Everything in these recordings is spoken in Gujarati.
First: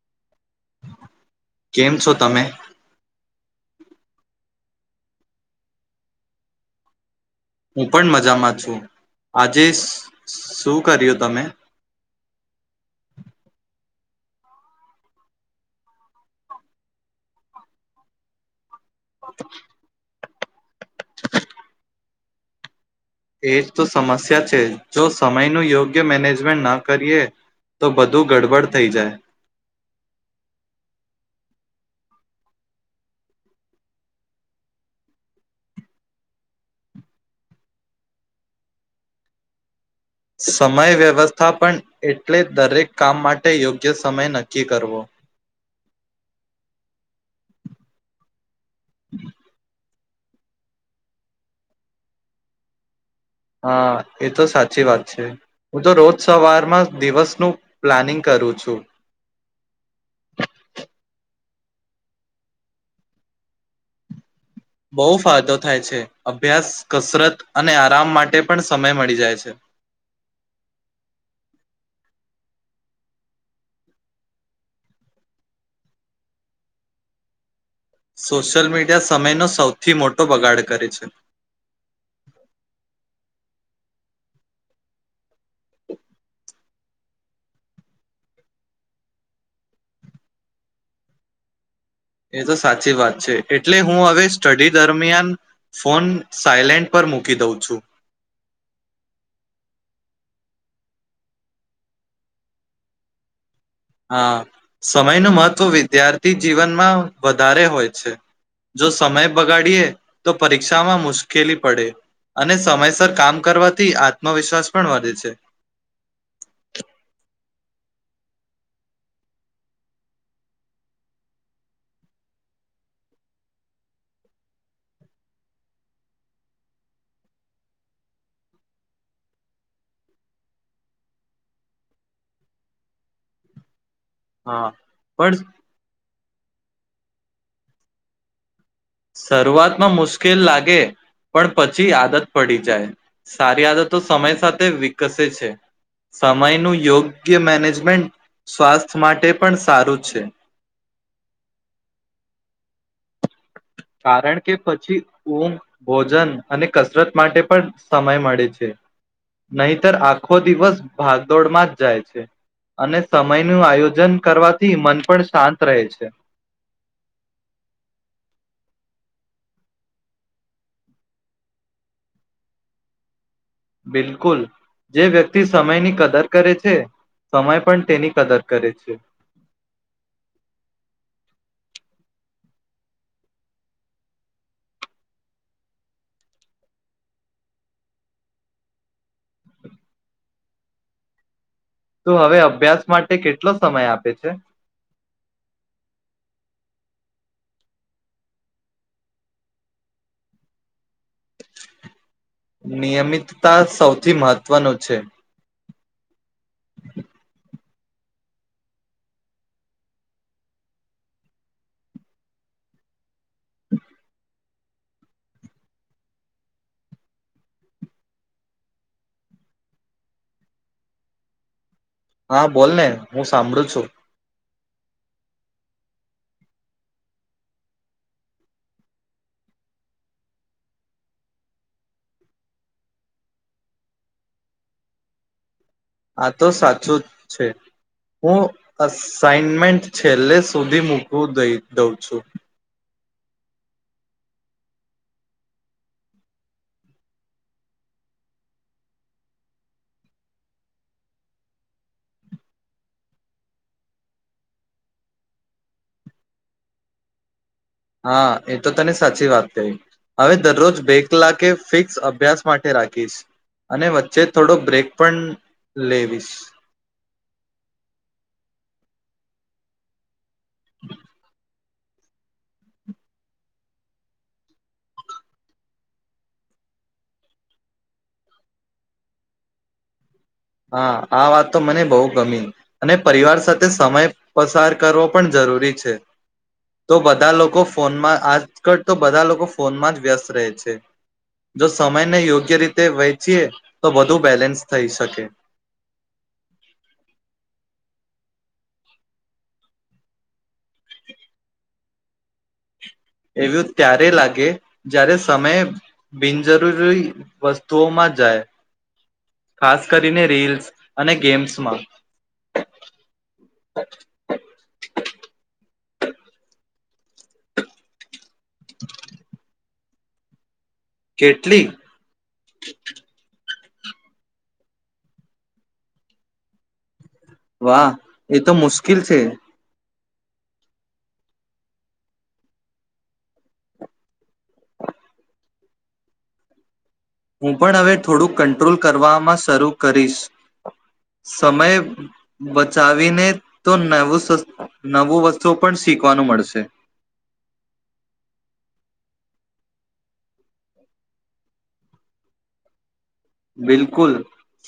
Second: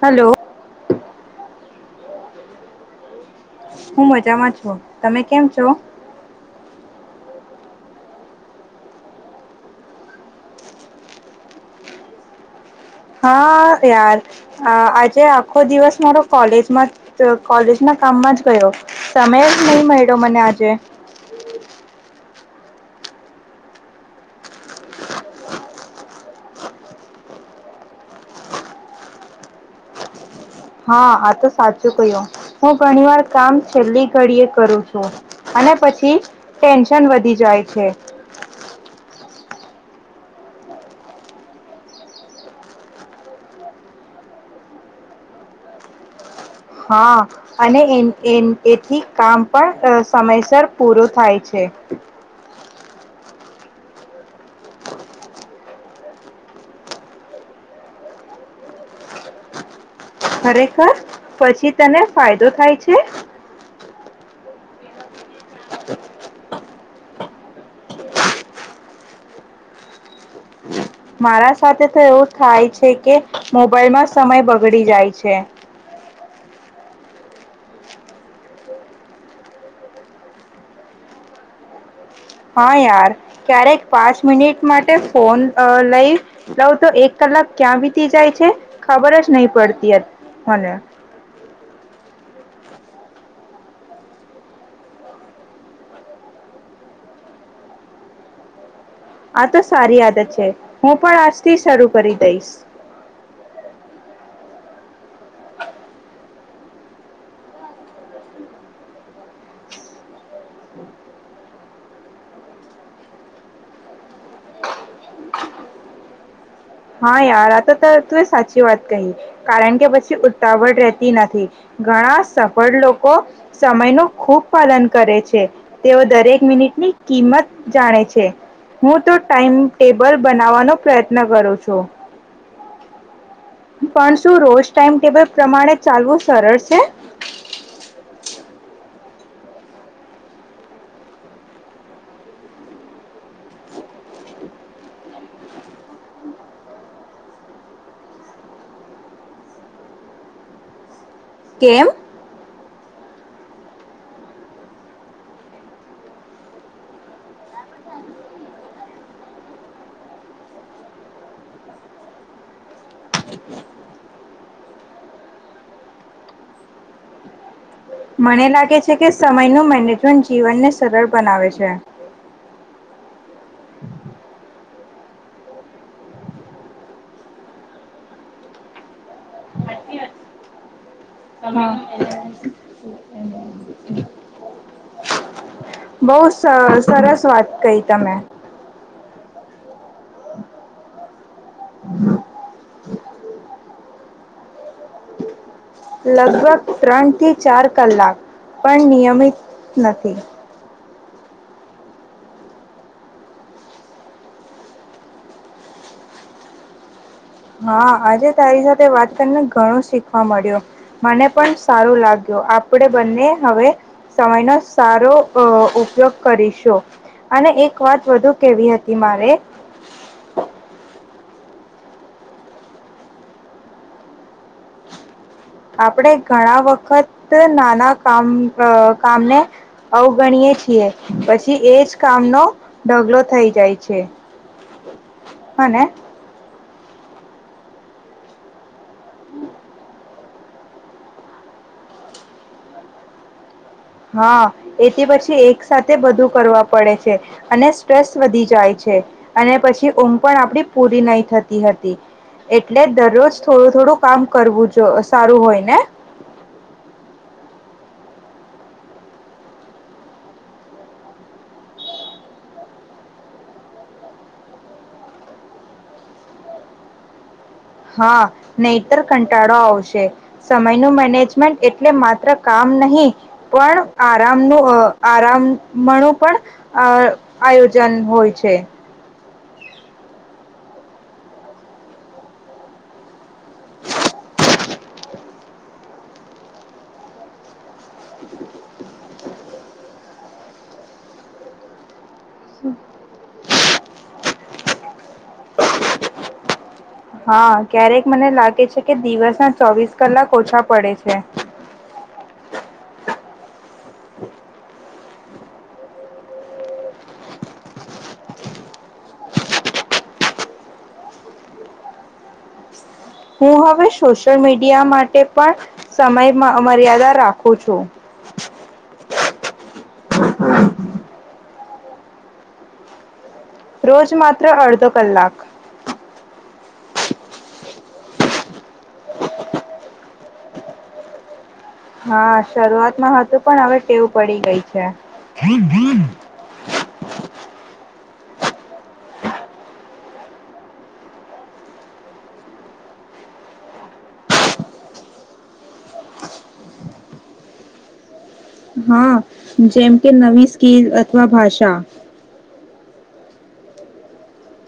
હલો. કેમ છો તમે. હું મજામાં છું તમે કેમ છો. હું પણ મજામાં છું. આજે શું શું કર્યું તમે. હા યાર હા આજે આખો દિવસ મારો કોલેજમાં કોલેજના કામમાં જ ગયો. સમય જ નહી મળ્યો મને જે [inaudible] એ જ તો સમસ્યા છે જો સમયનું યોગ્ય મેનેજમેન્ટ ન કરીએ તો બધું ગડબડ થઈ જાય હા આ તો સાચું ક્યું હું ઘણી વાર કામ છેલ્લી ઘડી એ કરું છું અને પછી ટેન્શન વધી જાય છે સમય વ્યવસ્થાપન એટલે દરેક કામ માટે યોગ્ય સમય નક્કી કરવો હા અને એ એથી કામ પણ સમયસર પૂરું થાય છે હા એ તો સાચી વાત છે હું તો રોજ સવારમાં દિવસનું પ્લાનિંગ કરું છું ખરેખર પછી તને ફાયદો થાય છે બહુ ફાયદો થાય છે અભ્યાસ કસરત અને આરામ માટે પણ સમય મળી જાય છે મારા સાથે તો એવું થાય છે કે મોબાઈલમાં સમય બગડી જાય છે સોશિયલ મીડિયા સમયનો સૌથી મોટો બગાડ કરે છે હા યાર ક્યારેક પાંચ મિનિટ માટે ફોન લઈ લઉં તો એક કલાક ક્યાં વીતી જાય છે ખબર જ નહી પડતી મને એ તો સાચી વાત છે એટલે હું હવે સ્ટડી દરમિયાન ફોન સાયલેન્ટ પર મૂકી દઉં છું આ તો સારી આદત છે હું પણ આજથી શરૂ કરી દઈશ હા સમયનું મહત્વ વિદ્યાર્થી જીવનમાં વધારે હોય છે જો સમય બગાડીએ તો પરીક્ષામાં મુશ્કેલી પડે અને સમયસર કામ કરવાથી આત્મવિશ્વાસ પણ વધે છે હા યાર આ તો ત તું એ સાચી વાત કહી કારણ કે પછી ઉતાવળ રહેતી નથી ઘણા સફળ લોકો સમય ન ખુબ પાલન કરે છે તેઓ દરેક મિનિટની કિંમત જાણે છે હું તો ટાઈમ ટેબલ બનાવવાનો પ્રયત્ન કરું છું તો પણ શું રોજ હા ટાઈમ ટેબલ પણ પ્રમાણે ચાલવું સરળ છે શરૂઆતમાં મુશ્કેલ લાગે પણ પછી આદત પડી જાય સારી આદતો સમય સાથે વિકસે છે સમયનું યોગ્ય મેનેજમેન્ટ સ્વાસ્થ્ય માટે પણ સારું છે કેમ કારણ કે પછી ઊંઘ ભોજન અને કસરત માટે પણ સમય મળે છે નહીતર આખો દિવસ ભાગદોડમાં જ જાય છે અને સમયનું આયોજન કરવાથી મન પણ શાંત રહે છે મને લાગે છે કે સમયનું મેનેજમેન્ટ જીવનને સરળ બનાવે છે બિલકુલ જે વ્યક્તિ સમયની કદર કરે છે સમય પણ તેની કદર કરે છે બહ સરસ વાત કહી તમે તો હવે અભ્યાસ માટે કેટલો સમય આપે છે લગભગ ત્રણથી ચાર કલાક પણ નિયમિત નથી નિયમિતતા સૌથી મહત્વનું છે હા આજે તારી સાથે વાત કરીને ઘણું શીખવા મળ્યું મને પણ સારું લાગ્યો આપણેે બંને હવે સમયનો સારો ઉપયોગ કરીશું અને એક વાત વધુ કેવી હતી મારે હા બોલને હું સાંભળું છું આપણેે ઘણા વખત નાના કામ કામને અવગણીય છીએ પછી એજ કામનો ઢગલો થઈ જાય છે હને આા તો સાચું જ છે હું અસાઇનમેન્ટ છે છેલ્લે સુધી મૂકું દઉં છું હા એથી પછી એક સાથેથે બધું કરવા પડે છે અને સ્ટ્રેસ વધી જાય છે અને પછી ઊમ પણ આપડી પૂરી નહી થતી હતી એટલે દરરોજ થોડું થોડું કામ કરવું જો સારું હોય ને હા એ તો તને સાચી વાત ક હવે દરરોજ બે કલાકે ફિક્સ અભ્યાસ માટે રાખીશ અને વચ્ચે થોડો બ્રેક પણ લેવીશ હા નહીતર કંટાળો આવશે સમયનું મેનેજમેન્ટ એટલે માત્ર કામ નહી પણ આરામનું આરામણું પણ આ આયોજન હોય છે હા આ વાત તો મને બહુ ગમી અને પરિવાર સાથે સમય પસાર પણ જરૂરી છે તો બધા લોકો ફોનમાં આજ તો બધા લોકો ફોનમાં જ વ્યસ્ત રહે છે જો મેને યોગ્ય રીતે વહેંચીએ. તો બધું બેલેન્સ થઈ શકે. હા ક્યારેક મને લાગે છે કે દિવસ ના ચોવીસ કલાક ઓછા પડે છે. એવું ત્યારે લાગે જ્યારે સમય બિનજરૂરી વસ્તુઓમાં જાય ખાસ કરીને રીલ્સ અને ગેમ્સમાં હું હવે સોશિયલ મીડિયા માટે પણ સમયમાં અ મર્યાદા રાખું છું. કેટલી? રોજ માત્ર અડધો કલાક. વાહ! એ તો મુશ્કીલ છે. હા, શરૂઆતમાં હતું પણ હવે ટેવ પડી ગઈ છે. હું પણ હવે થોડુંક કંટ્રોલ કરવામાં શરૂ કરીશ. સમય બચાવીને તો નવું સસ નવું વસ્તુઓ પણ શીખવાનું મળશે. હા જેમ કે નવી સ્કીલ અથવા ભાષા. બિલકુલ,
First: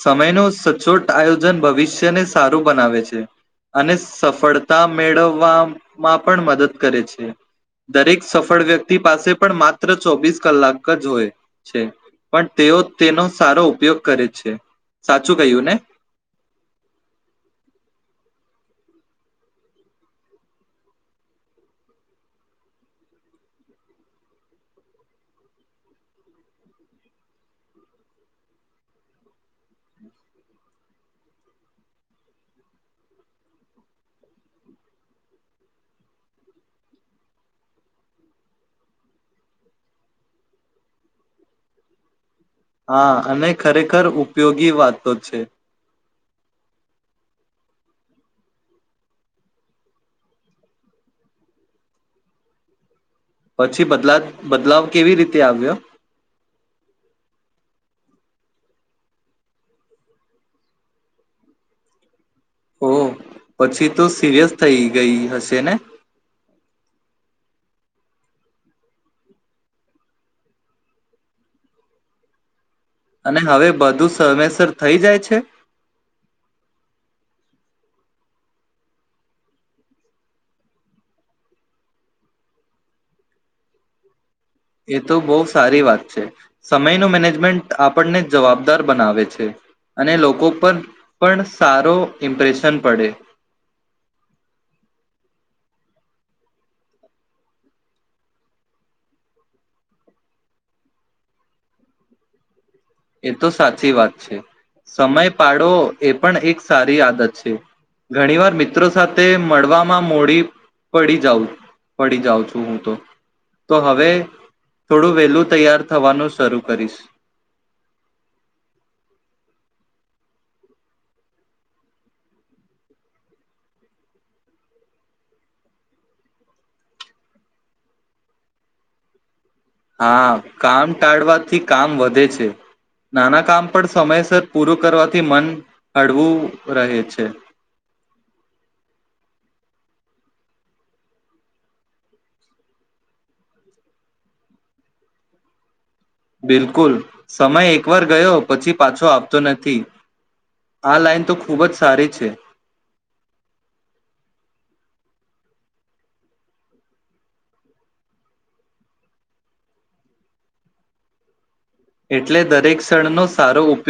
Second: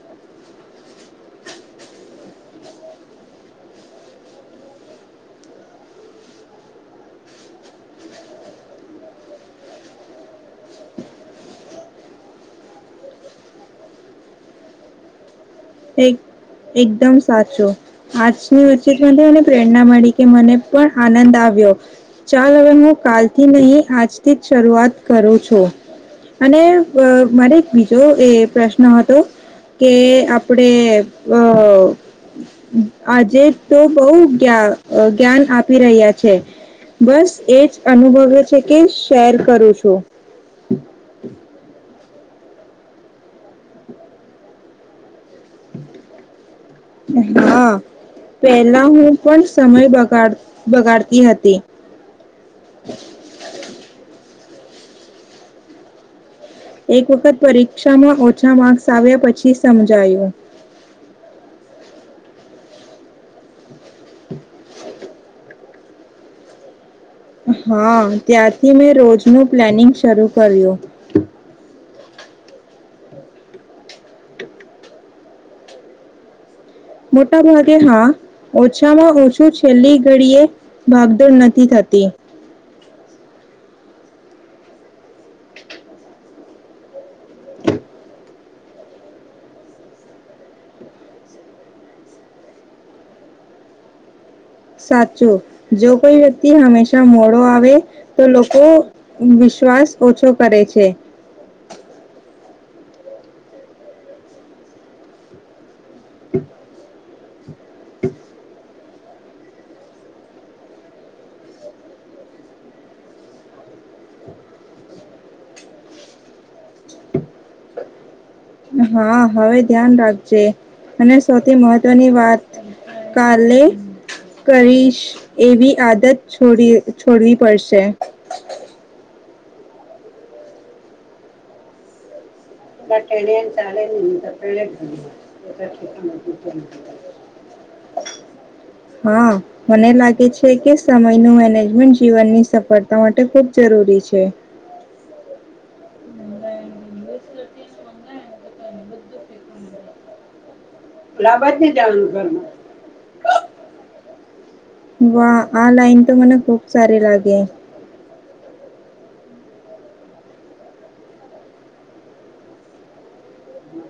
સમયનું સચોટ આયોજન ભવિષ્યને સારું બનાવે છે. અને સફળતા મેળવવામાં પણ મદદ કરે છે. દરેક સફળ વ્યક્તિ પાસે પણ માત્ર ચોબીસ કલાક જ હોય છે. પણ તેઓ તેનો સારો ઉપયોગ કરે છે. સાચું કહ્યું ને એક એકદમ સાચું. આજ [inaudible] એને પ્રેરણા મળી કે મને પણ આનંદ આવ્યો. ચાલ હવે હું કાલથી નહી આજથી જ શરૂઆત કરું છું. અને અ મારે એક બીજો એ પ્રશ્ન હતો કે, આ પળે અ આજે તો બોવ જ્ઞા અ જ્ઞાન આપી રહ્યા છે. બસ એજ અનુભવ્યો છે કે શેર કરું છું. હા, અને ખરેખર ઉપયોગી વાતો છે. હા, પેહલા હું પણ સમય બગાડ બગાડતી હતી. પછી, બદલા બદલાવ કેવી રીતે આવ્યો? એક વખત પરીક્ષામાં ઓછા માક્સ આવ્યા પછી સમજાયું. ઓહ! પછી તો સિરિયસ થઈ ગઈ હશે ને? હા, ત્યારથી મેં રોજનું પ્લાનિંગ શરૂ કર્યું. અને હવે બધું સમયસર થઈ જાય છે? મોટા ભાગે હા. ઓછામાં ઓછું છેલ્લી ઘડીએ ભાગદોડ નથી થતી. એ તો બહુ સારી વાત છે. સમયનું મેનેજમેન્ટ આપણને જવાબદાર બનાવે છે. અને લોકો પર પણ સારો ઇમ્પ્રેશન પડે સાચું! જો કોઈ વ્યક્તિ હંમેશા મોડો આવે તો લોકો વિશ્વાસ ઓછો કરે છે. એ તો સાચી વાત છે. સમય પાડો એ પણ એક સારી આદત છે. ઘણી વાર મિત્રો સા સાથે મળવામાં મોડી પડી જાઉં પડી જાઉં છું હું તો તો હવે થોડું વેલું તૈયાર થવાનું શરૂ કરીશ. હા હવે ધ્યાન રાખજે અને સૌથી મહત્વની વાત કાલે કરીશ એવી આદત છોડી છોડવી પડશે. હા કામ ટાળવાથી કામ વધે છે. [inaudible] નાના કામ પણ સમયસર પૂરું કરવાથી મન હળવું રહે છે હા મને લાગે છે કે સમયનું મેનેજમેન્ટ જીવનની સફળતા માટે ખૂબ જરૂરી છે. બિલકુલ! સમય એકવાર ગયો પછી પાછો આવતો નથી. આ લાઈન તો ખૂબ જ સારી છે. વાહ! આ લાઈન તો મને ખુબ સારી લાગી. એટલે દરેક ક્ષણનો સારો ઉપ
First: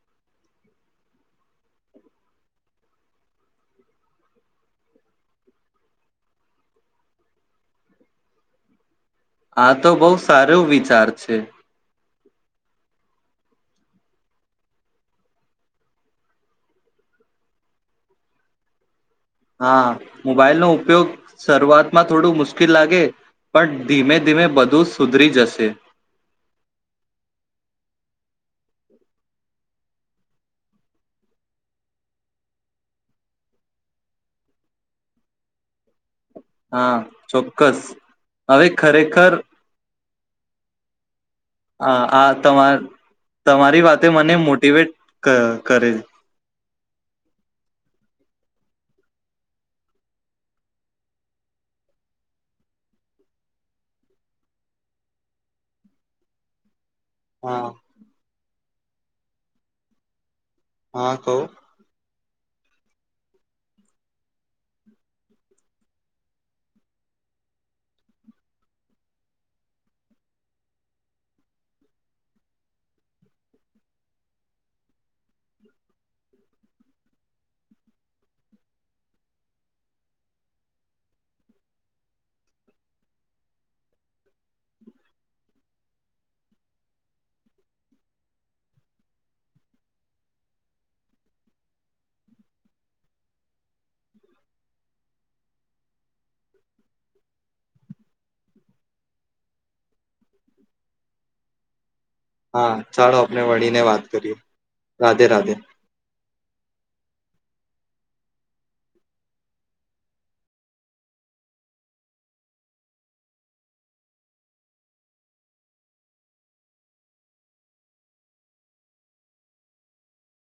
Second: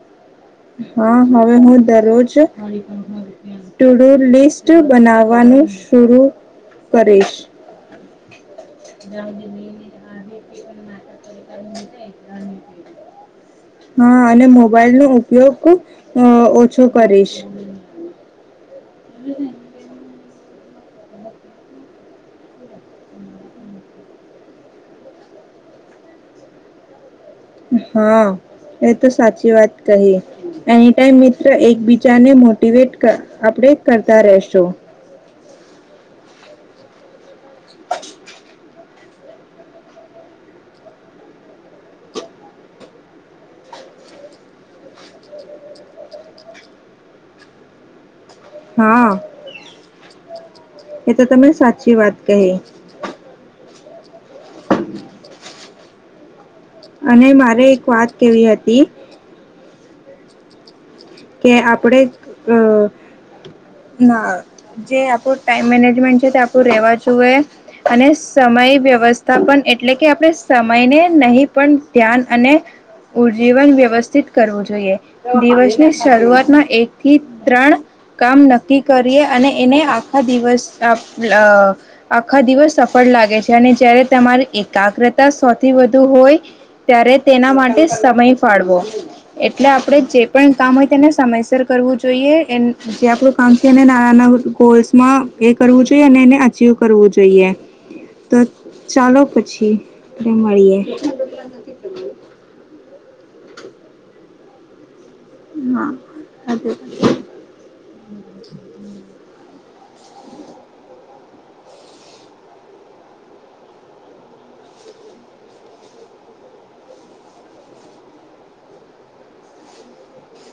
[inaudible] હા હવે હું દરોજ ટુ ડુ લિસ્ટ બનાવવાનું શુરૂ કરીશ. જ્યાં આ તો હુધી બહુ સારો વિચાર છે [inaudible] હા, અને મોબાઈલ નો ઉપયોગ હું ઓછો કરીશ. હા મોબાઈલનો ઉપયોગ શરૂઆતમાં થોડું મુશ્કેલ લાગે પણ ધીમે ધીમે બધું સુધરી જશે. હા, એ તો સાચી વાત કહી એની ટાઈમ મિત્ર એકબીજાને મોટીવેટ ક આપણે કરતા રહેશું. હા. ચોક્કસ. હવે ખરેખર આ આ તમા તમારી વાતે મને મોટીવેટ ક-ક કરે. હા. એ તો તમે સાચી વાત કહી. અને હા મારે એક વાત કેવી હતી. [unintelligible] હા કહું કે આપડે જ અ ના જે આપણું ટાઈમ મેનેજમેન્ટ છે તે આપું રેવા જોએ. અને સમય વ્યવસ્થાપન એટલે કે આપણે સમયને નહી પણ ધ્યાન અને ઉજીવન વ્યવસ્થિત કરવું જોઈએ. દિવસ શરૂઆતમાં એક થી ત્રણ કામ નક્કી કરીએ. અને એને આખા દિવસ અ અ આખા દિવસ સફળ લાગે છે. અને જય્યારે તમારી એકાગ્રતા સૌથી વધુ હોય ત્યારે તેના માટે સમય ફાળવો. એટલે આપણે જે પણ કામ હોય તેને સમયસર કરવું જોઈએ. એન જે આપણું કામ છે એને નાના ના ગોલ્સમાં એ કરવું જોઈએ. અને એને અચીવ કરવું જોઈએ. તો ચાલો પછી મળીએ. હા, ચાલો આપને વળીને વાત કરીએ. રાધે રાધે હા, રાધે રાધે. [inaudible]